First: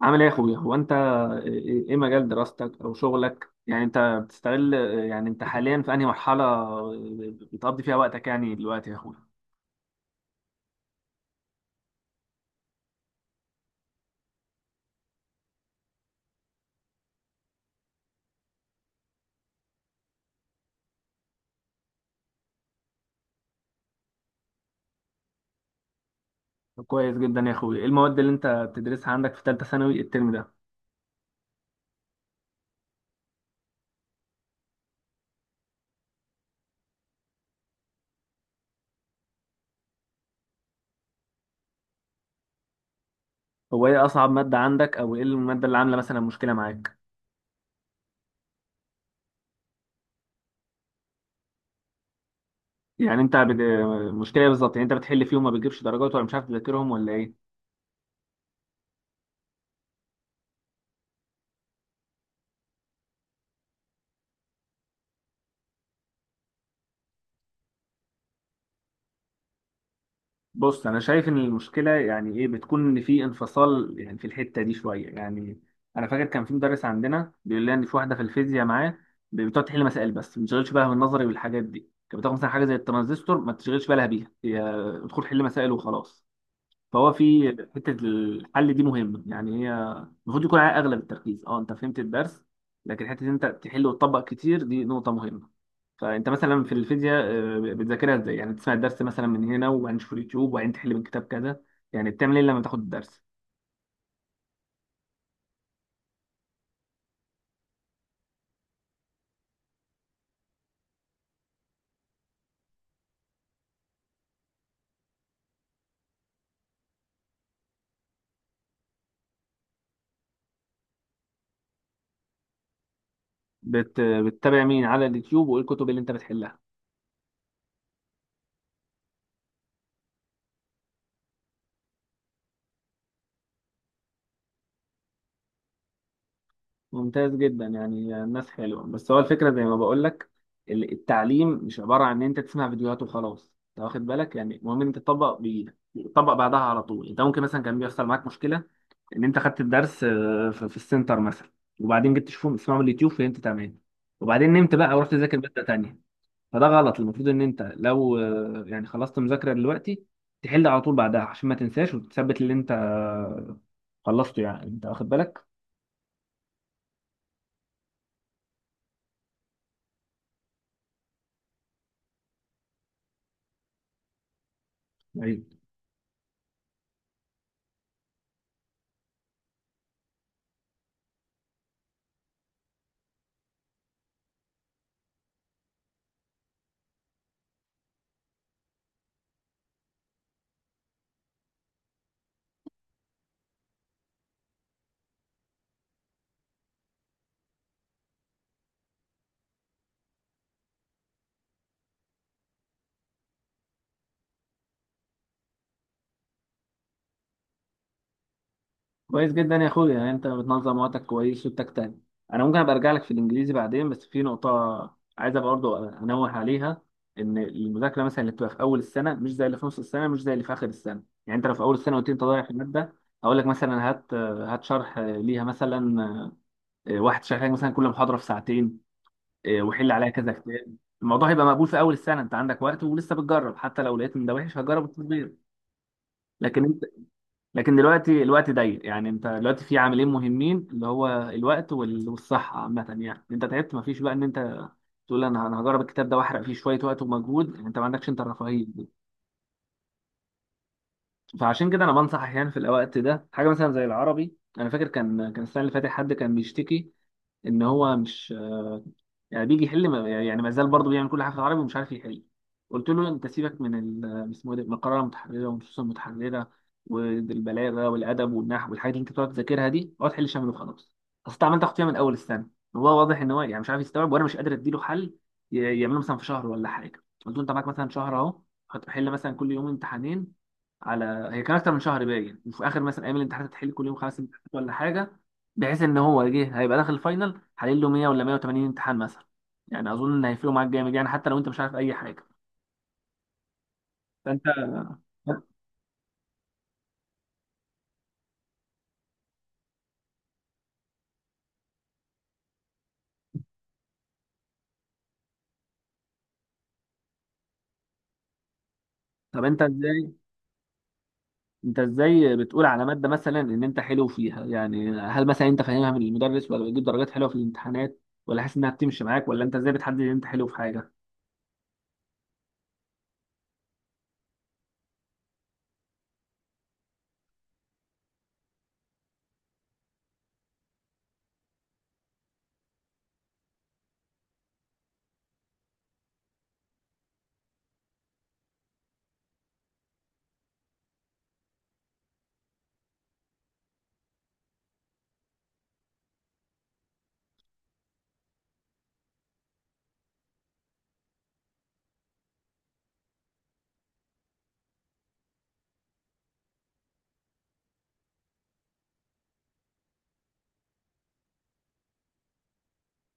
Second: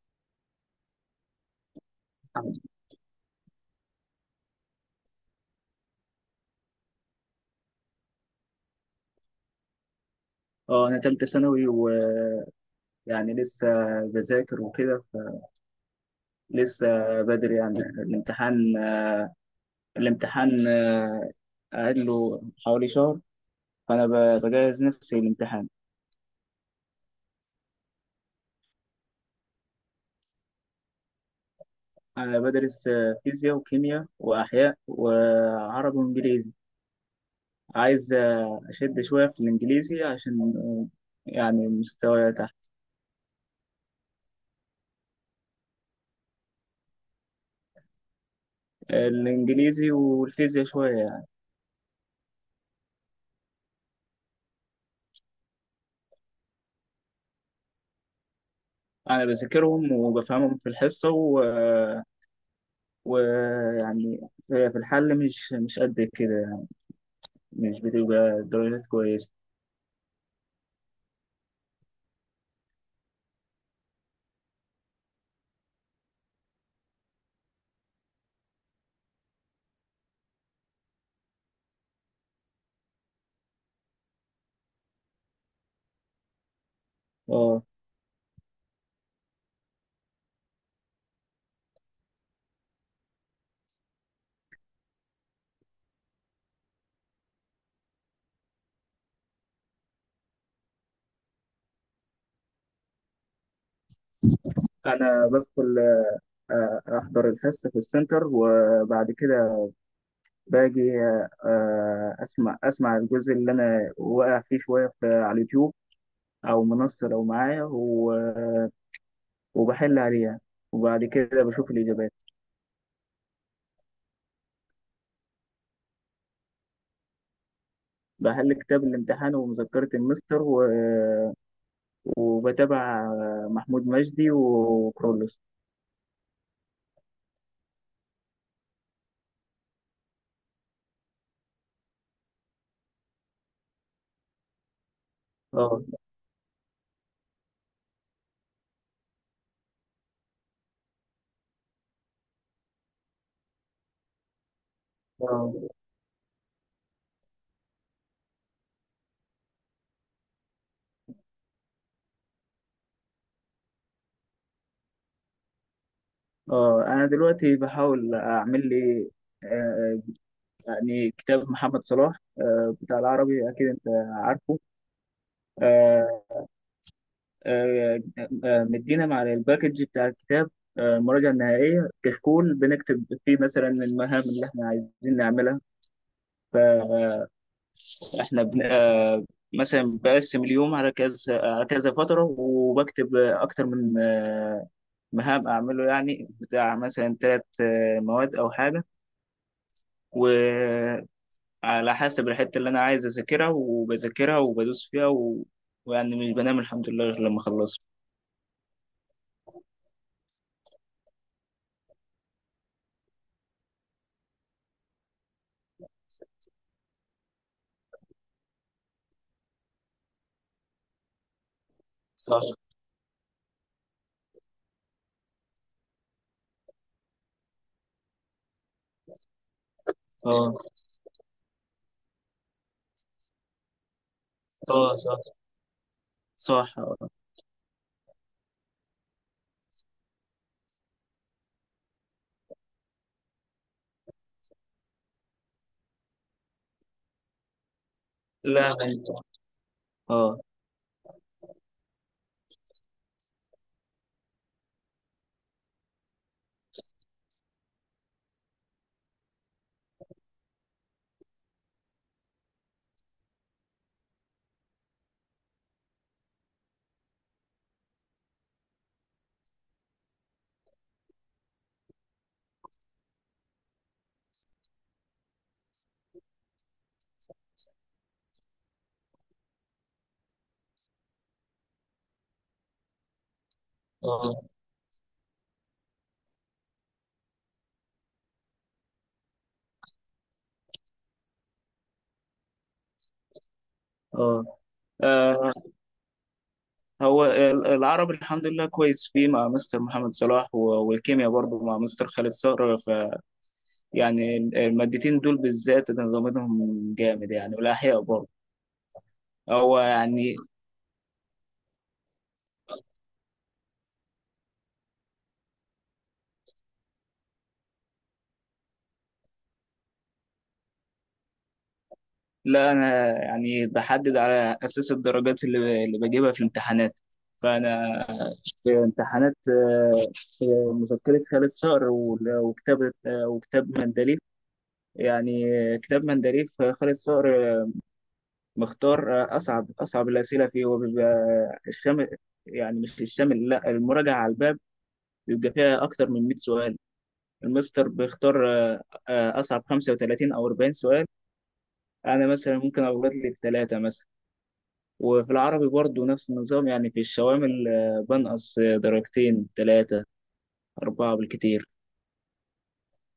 عامل ايه يا اخويا؟ هو انت ايه مجال الحمد لله. دراستك او شغلك؟ يعني انت بتستغل، يعني انت حاليا في انهي مرحله بتقضي فيها وقتك يعني دلوقتي يا اخويا؟ اه، انا تالتة ثانوي ويعني لسه بذاكر وكده، لسه بدري يعني. الامتحان قاعد له حوالي شهر، فانا بجهز نفسي للامتحان. طب كويس جدا يا اخويا. ايه المواد اللي انت بتدرسها عندك في ثالثه ثانوي الترم ده؟ انا بدرس فيزياء وكيمياء واحياء وعربي وانجليزي. عايز اشد شوية في الانجليزي عشان يعني مستواي تحت. هو ايه اصعب ماده عندك، او ايه الماده اللي عامله مثلا مشكله معاك؟ الانجليزي والفيزياء شوية يعني، يعني انت بت... مشكله إيه بالظبط؟ يعني انت بتحل فيهم ما بتجيبش درجات، ولا مش عارف تذاكرهم، ولا ايه؟ انا بذاكرهم وبفهمهم في الحصة، ويعني في الحل مش قد كده، مش بتبقى درجات كويسة. بص، انا شايف ان المشكله ايه بتكون، ان في انفصال يعني في الحته دي شويه. يعني انا فاكر كان في مدرس عندنا بيقول لنا ان في واحده في الفيزياء معاه بتقعد تحل مسائل بس ما بتشغلش بالها بالنظري والحاجات دي، كانت بتاخد مثلا حاجه زي الترانزستور ما تشغلش بالها بيها، هي ادخل حل مسائل وخلاص. فهو في اه حتة الحل دي مهمة، يعني هي المفروض يكون عليها أغلب التركيز. أه، أنت فهمت الدرس، لكن حتة إن أنت تحل وتطبق كتير دي نقطة مهمة. فأنت مثلا في الفيزياء، بتذاكرها إزاي؟ يعني تسمع الدرس مثلا من هنا وبعدين تشوف اليوتيوب وبعدين تحل من كتاب كذا، يعني بتعمل إيه لما تاخد الدرس؟ أنا بدخل، أحضر الحصة في السنتر، وبعد كده باجي، أسمع الجزء اللي أنا واقع فيه شوية على اليوتيوب، أو منصة لو معايا، وبحل عليها، وبعد كده بشوف الإجابات. بتتابع مين على اليوتيوب، وإيه الكتب اللي أنت بتحلها؟ بحل كتاب الامتحان ومذكرة المستر، وبتابع محمود مجدي وكرولوس. ممتاز جدا، يعني الناس حلوة. بس هو الفكرة زي ما بقول لك، التعليم مش عبارة عن ان انت تسمع فيديوهات وخلاص، انت واخد بالك؟ يعني المهم ان انت تطبق بايدك، اه. تطبق بعدها على طول. انت ممكن مثلا كان بيحصل معاك مشكلة، ان انت خدت الدرس في السنتر مثلا، وبعدين جبت تشوفه تسمعه من اليوتيوب فهمت تمام، وبعدين نمت بقى ورحت تذاكر اه. مادة تانية. فده غلط. المفروض ان انت لو يعني خلصت مذاكرة دلوقتي، تحل على طول بعدها عشان ما تنساش، وتثبت اللي انت خلصته. يعني انت واخد بالك؟ اه. انا دلوقتي بحاول اعمل لي، آه، يعني كتاب محمد صلاح بتاع العربي، أكيد أنت عارفه. طيب. آه، آه، مدينا مع الباكج بتاع الكتاب، المراجعة النهائية، كشكول بنكتب فيه مثلا المهام اللي احنا عايزين نعملها. فاحنا بن... آه، مثلا بقسم اليوم على كذا على كذا فترة، وبكتب أكتر من مهام أعمله، يعني بتاع مثلا ثلاث مواد أو حاجة، و على حسب الحتة اللي أنا عايز أذاكرها، وبذاكرها وبدوس فيها ويعني مش بنام الحمد لله غير لما أخلصها. كويس جدا يا اخويا، يعني انت بتنظم وقتك كويس وبتجتهد. انا ممكن ابقى ارجع لك في الانجليزي بعدين، بس في نقطه عايز ابقى برضه انوه عليها: ان المذاكره مثلا اللي بتبقى في اول السنه مش زي اللي في نص السنه، مش زي اللي في اخر السنه. يعني انت لو في اول السنه قلت لي انت صح. ضايع في الماده، اقول لك مثلا هات شرح ليها مثلا، واحد شرح لك مثلا كل محاضره في ساعتين، وحل عليها كذا اه. كتاب. الموضوع هيبقى مقبول في اول السنه، انت عندك وقت ولسه بتجرب، حتى لو لقيت ان ده وحش هجرب اه. صح. التطبيق. صح. لكن اه. لكن دلوقتي الوقت ضيق. يعني انت دلوقتي في عاملين مهمين، اللي هو الوقت والصحة عامة. يعني انت تعبت، مفيش بقى ان انت تقول انا هجرب الكتاب ده واحرق فيه شوية وقت ومجهود. يعني انت ما عندكش انت الرفاهية لا. دي. اه. فعشان كده انا بنصح احيانا في الوقت ده حاجة مثلا زي العربي. انا فاكر كان السنة اللي فاتت حد كان بيشتكي ان هو مش، يعني بيجي يحل يعني ما زال برضه بيعمل كل حاجه في العربي ومش عارف يحل. قلت له انت سيبك من ال- اسمه إيه ده من القراءه المتحرره والنصوص المتحرره والبلاغه والادب والنحو والحاجات اللي انت بتقعد تذاكرها دي، اقعد حل شامل وخلاص. اصل أنت عمال تاخد فيها من اول السنه وهو واضح ان هو يعني مش عارف يستوعب، وانا مش قادر اديله حل يعمله مثلا في شهر ولا حاجه. قلت له انت معاك مثلا شهر اهو، هتحل مثلا كل يوم امتحانين. على هي كان اكتر من شهر باين. وفي اخر مثلا ايام الامتحانات هتحل كل يوم خمس امتحانات اه. ولا حاجه، بحيث ان هو جه هيبقى داخل الفاينل حلل له 100 ولا 180 امتحان مثلا. يعني اظن ان هيفرقوا معاك جامد، يعني حتى لو انت مش عارف اي حاجه. فانت، اه. آه، هو العربي الحمد لله كويس فيه مع مستر محمد صلاح، والكيمياء برضه مع مستر خالد صقر. فيعني المادتين دول بالذات انا ضامنهم جامد يعني، والاحياء برضه. طب انت هو ازاي، يعني انت ازاي بتقول على ماده مثلا ان انت حلو فيها؟ يعني هل مثلا انت فاهمها من المدرس، ولا بتجيب درجات حلوه في الامتحانات، ولا حاسس انها بتمشي معاك، ولا انت ازاي بتحدد ان انت حلو في حاجه؟ لا، انا يعني بحدد على اساس الدرجات اللي بجيبها في الامتحانات. فانا في امتحانات، مذكرة خالد صقر وكتاب، وكتاب مندليف يعني. كتاب مندليف خالد صقر مختار اصعب الاسئله فيه، وبيبقى الشامل. يعني مش الشامل، لا المراجعه على الباب، بيبقى فيها اكتر من 100 سؤال. المستر بيختار اصعب 35 او 40 سؤال. انا مثلا ممكن اغلط لي في ثلاثه مثلا. وفي العربي برضو نفس النظام، يعني في الشوامل بنقص درجتين ثلاثة أربعة بالكتير.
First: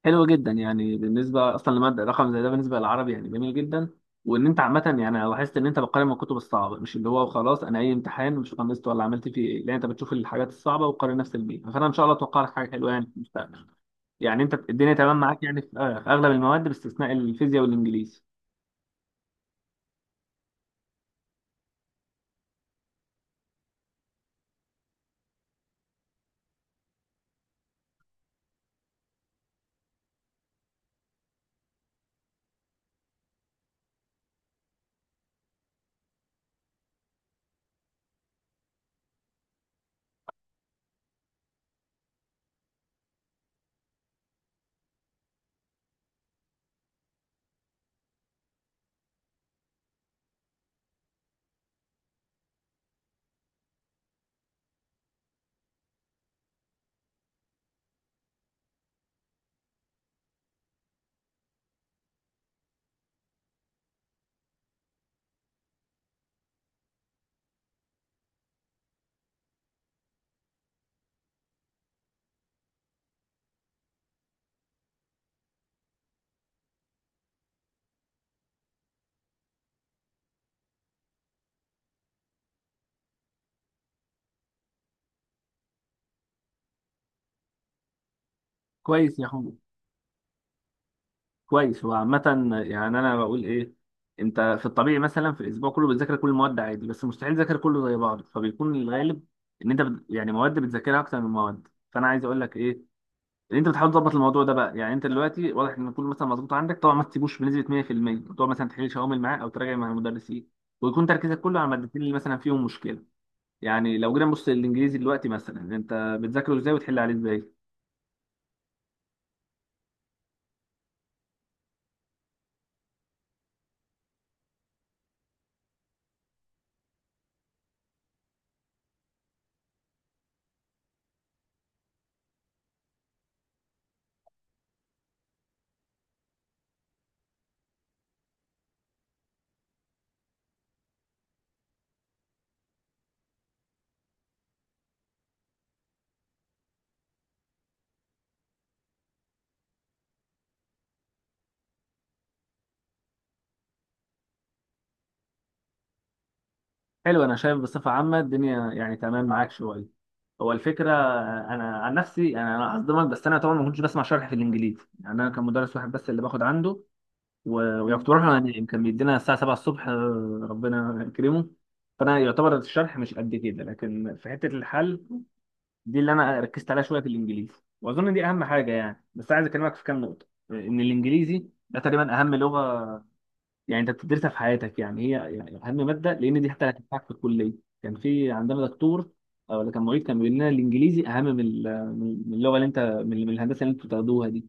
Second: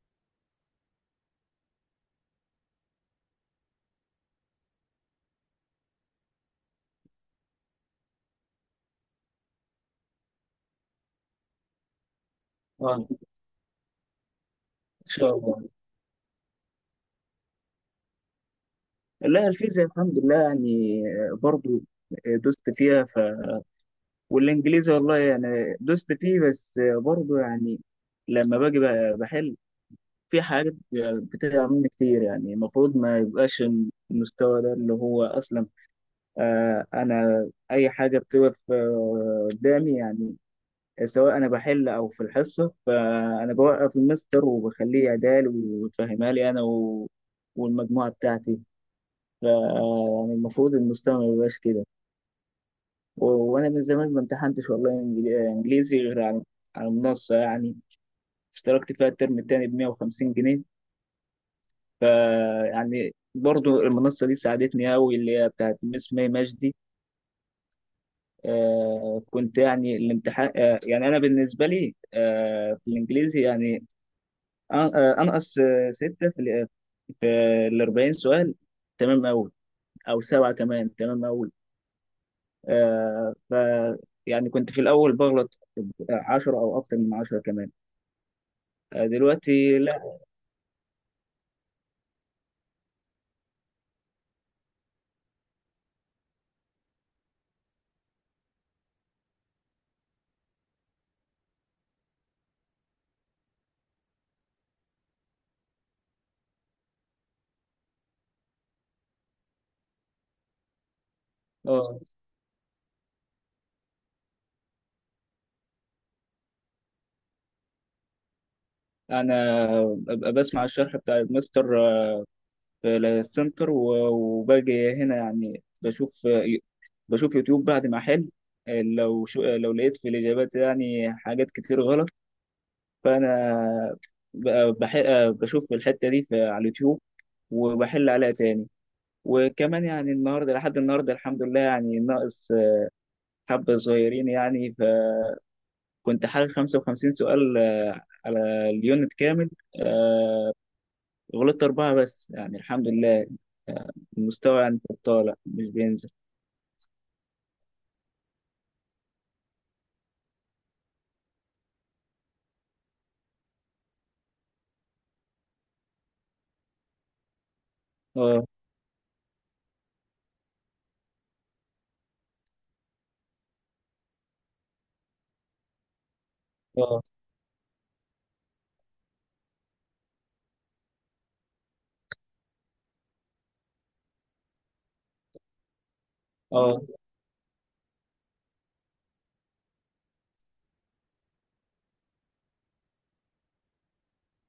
حلو جدا، يعني بالنسبه اصلا لماده رقم زي ده بالنسبه للعربي يعني جميل جدا. وان انت عامه، يعني أنا لاحظت ان انت بتقارن من الكتب الصعبه، مش اللي هو خلاص انا اي امتحان مش خلصت ولا عملت فيه ايه، لا، انت بتشوف الحاجات الصعبه وتقارن نفس البيئه. فانا ان شاء الله اتوقع لك حاجه حلوه اه، يعني إن في المستقبل. يعني انت الدنيا تمام شاء معاك، يعني الله. في في اغلب المواد باستثناء الفيزياء والانجليزي. لا، الفيزياء الحمد لله يعني، برضو دوست فيها. والإنجليزي والله يعني دوست فيه بس، برضو يعني لما باجي بحل، في حاجات بتقع مني كتير، يعني المفروض ما يبقاش المستوى ده، اللي هو أصلا أنا أي حاجة بتقف قدامي، يعني سواء انا بحل او في الحصه، فانا بوقف المستر وبخليه يعدال ويفهمها لي انا والمجموعه بتاعتي. ف يعني المفروض المستوى ما يبقاش كده. وانا من زمان ما امتحنتش والله انجليزي غير على المنصه يعني. اشتركت فيها الترم التاني ب 150 جنيه. ف يعني برضو المنصه دي ساعدتني قوي، اللي هي بتاعت مس مي مجدي. كنت يعني الامتحان، يعني انا بالنسبه لي في الانجليزي يعني، انقص ستة في ال 40 سؤال. تمام أوي. أو سبعة كمان تمام أوي. ف يعني كنت في الأول بغلط 10 أو أكتر من 10 كمان. كويس يا حمد. دلوقتي لا. كويس هو عامة. يعني انا بقول ايه، انت في الطبيعي مثلا في الاسبوع كله بتذاكر كل المواد عادي، بس مستحيل تذاكر كله زي بعض، فبيكون الغالب ان انت يعني مواد بتذاكرها اكتر من مواد. فانا عايز اقول لك ايه، ان انت بتحاول تظبط الموضوع ده بقى. يعني انت دلوقتي واضح ان كله مثلا مظبوط عندك، طبعا ما تسيبوش بنسبة 100%، تقعد مثلا تحل شوامل معاه او تراجع مع المدرسين، ويكون تركيزك كله على آه المادتين اللي مثلا فيهم مشكلة. يعني لو جينا نبص للانجليزي دلوقتي، مثلا انت بتذاكره ازاي وتحل عليه ازاي؟ أنا ببقى بسمع الشرح بتاع الماستر في السنتر، وباجي هنا يعني بشوف، بشوف يوتيوب بعد ما أحل. لو شو آه، لو لقيت في الإجابات يعني حاجات كتير غلط، فانا ب- بح... بشوف الحته دي على اليوتيوب، وبحل عليها تاني. وكمان يعني النهارده لحد النهارده الحمد لله يعني ناقص حبه صغيرين يعني، فكنت حل 55 سؤال على اليونت كامل، غلطت اربعه بس يعني الحمد لله. المستوى يعني طالع مش بينزل. حلو. انا شايف بصفه عامه الدنيا يعني تمام معاك شويه. هو الفكره، انا عن نفسي، يعني انا هصدمك، بس انا طبعا ما كنتش بسمع شرح في الانجليزي. يعني انا كان مدرس واحد بس اللي باخد عنده، ويعني كنت بروح له اه. انام، كان بيدينا الساعه 7 الصبح، ربنا يكرمه. فانا يعتبر الشرح مش قد كده، لكن في حته الحل دي اللي انا ركزت عليها اه. شويه في الانجليزي. واظن دي اهم حاجه. يعني بس عايز اكلمك في كام نقطه، ان الانجليزي ده تقريبا اهم لغه يعني انت بتدرسها في حياتك، يعني هي يعني اهم ماده، لان دي حتى اللي اه. هتنفعك في الكليه. كان في عندنا دكتور او اللي كان معيد كان بيقول لنا الانجليزي اهم من من اللغه اللي انت من الهندسه اللي انتوا بتاخدوها دي.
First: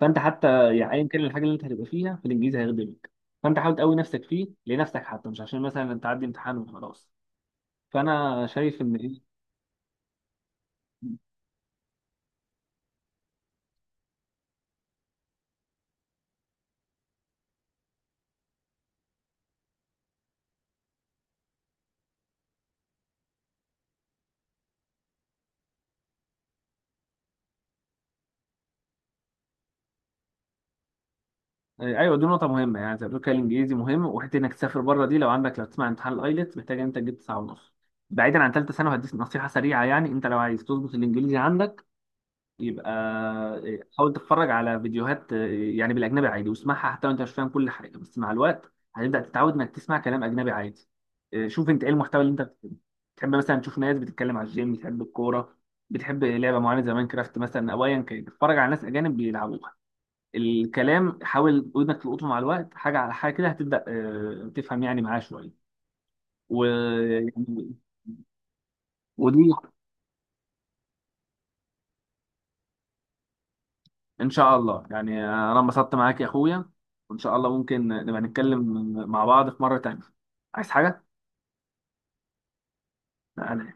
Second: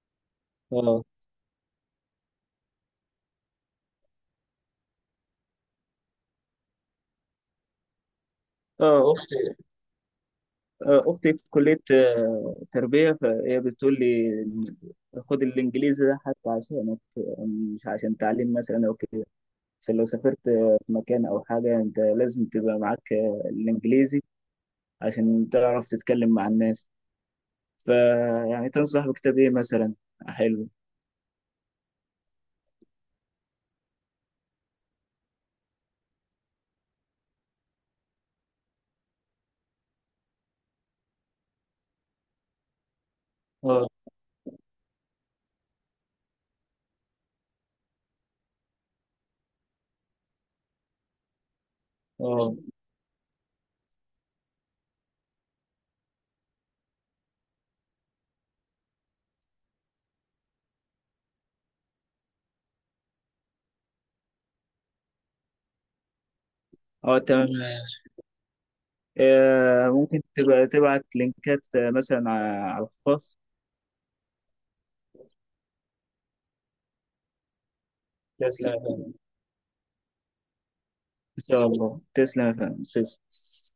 فانت حتى يعني اه. ايا كان الحاجه اللي انت هتبقى فيها، فالانجليزي هيخدمك. فانت حاول تقوي نفسك فيه لنفسك حتى، مش عشان مثلا انت تعدي امتحان وخلاص. فانا شايف ان اه. إيه؟ اختي في كليه تربيه، فهي بتقول لي خد الانجليزي ده حتى عشانك، مش عشان تعليم مثلا او كده، عشان لو سافرت في مكان او حاجه انت لازم تبقى معاك الانجليزي عشان تعرف تتكلم مع الناس. فيعني تنصح بكتاب ايه مثلا حلو؟ ايوه، دي نقطة مهمة. يعني زي ما بتقول كده، الانجليزي مهم، وحتة انك تسافر بره دي لو عندك، لو تسمع امتحان الايلتس، محتاج إن انت تجيب 9.5. بعيدا عن ثالثة ثانوي، هديك نصيحة سريعة. يعني انت لو عايز تظبط الانجليزي عندك، يبقى اه. حاول تتفرج على فيديوهات يعني بالاجنبي عادي، واسمعها حتى لو انت مش فاهم كل حاجة. بس مع الوقت هتبدأ تتعود انك تسمع كلام اجنبي عادي. شوف انت ايه المحتوى اللي انت اه. بتحبه. تحب مثلا تشوف ناس بتتكلم على الجيم، بتحب الكورة، بتحب لعبة معينة زي ماينكرافت مثلا، او ايا كان، اتفرج على ناس اجانب بيلعبوها. الكلام حاول ودنك تلقطه، مع الوقت حاجه على حاجه كده هتبدا تفهم يعني معاه شويه. و... اه. تمام. يعني- ودي ممكن تبقى تبعت لينكات مثلا على الخاص. ان شاء الله. يعني انا انبسطت معاك يا اخويا، وان شاء الله ممكن نبقى نتكلم تسلم يا فندم. مع بعض في مره تانيه. عايز حاجه؟ ان شاء الله، تسلم يا فندم، تسلم. لا،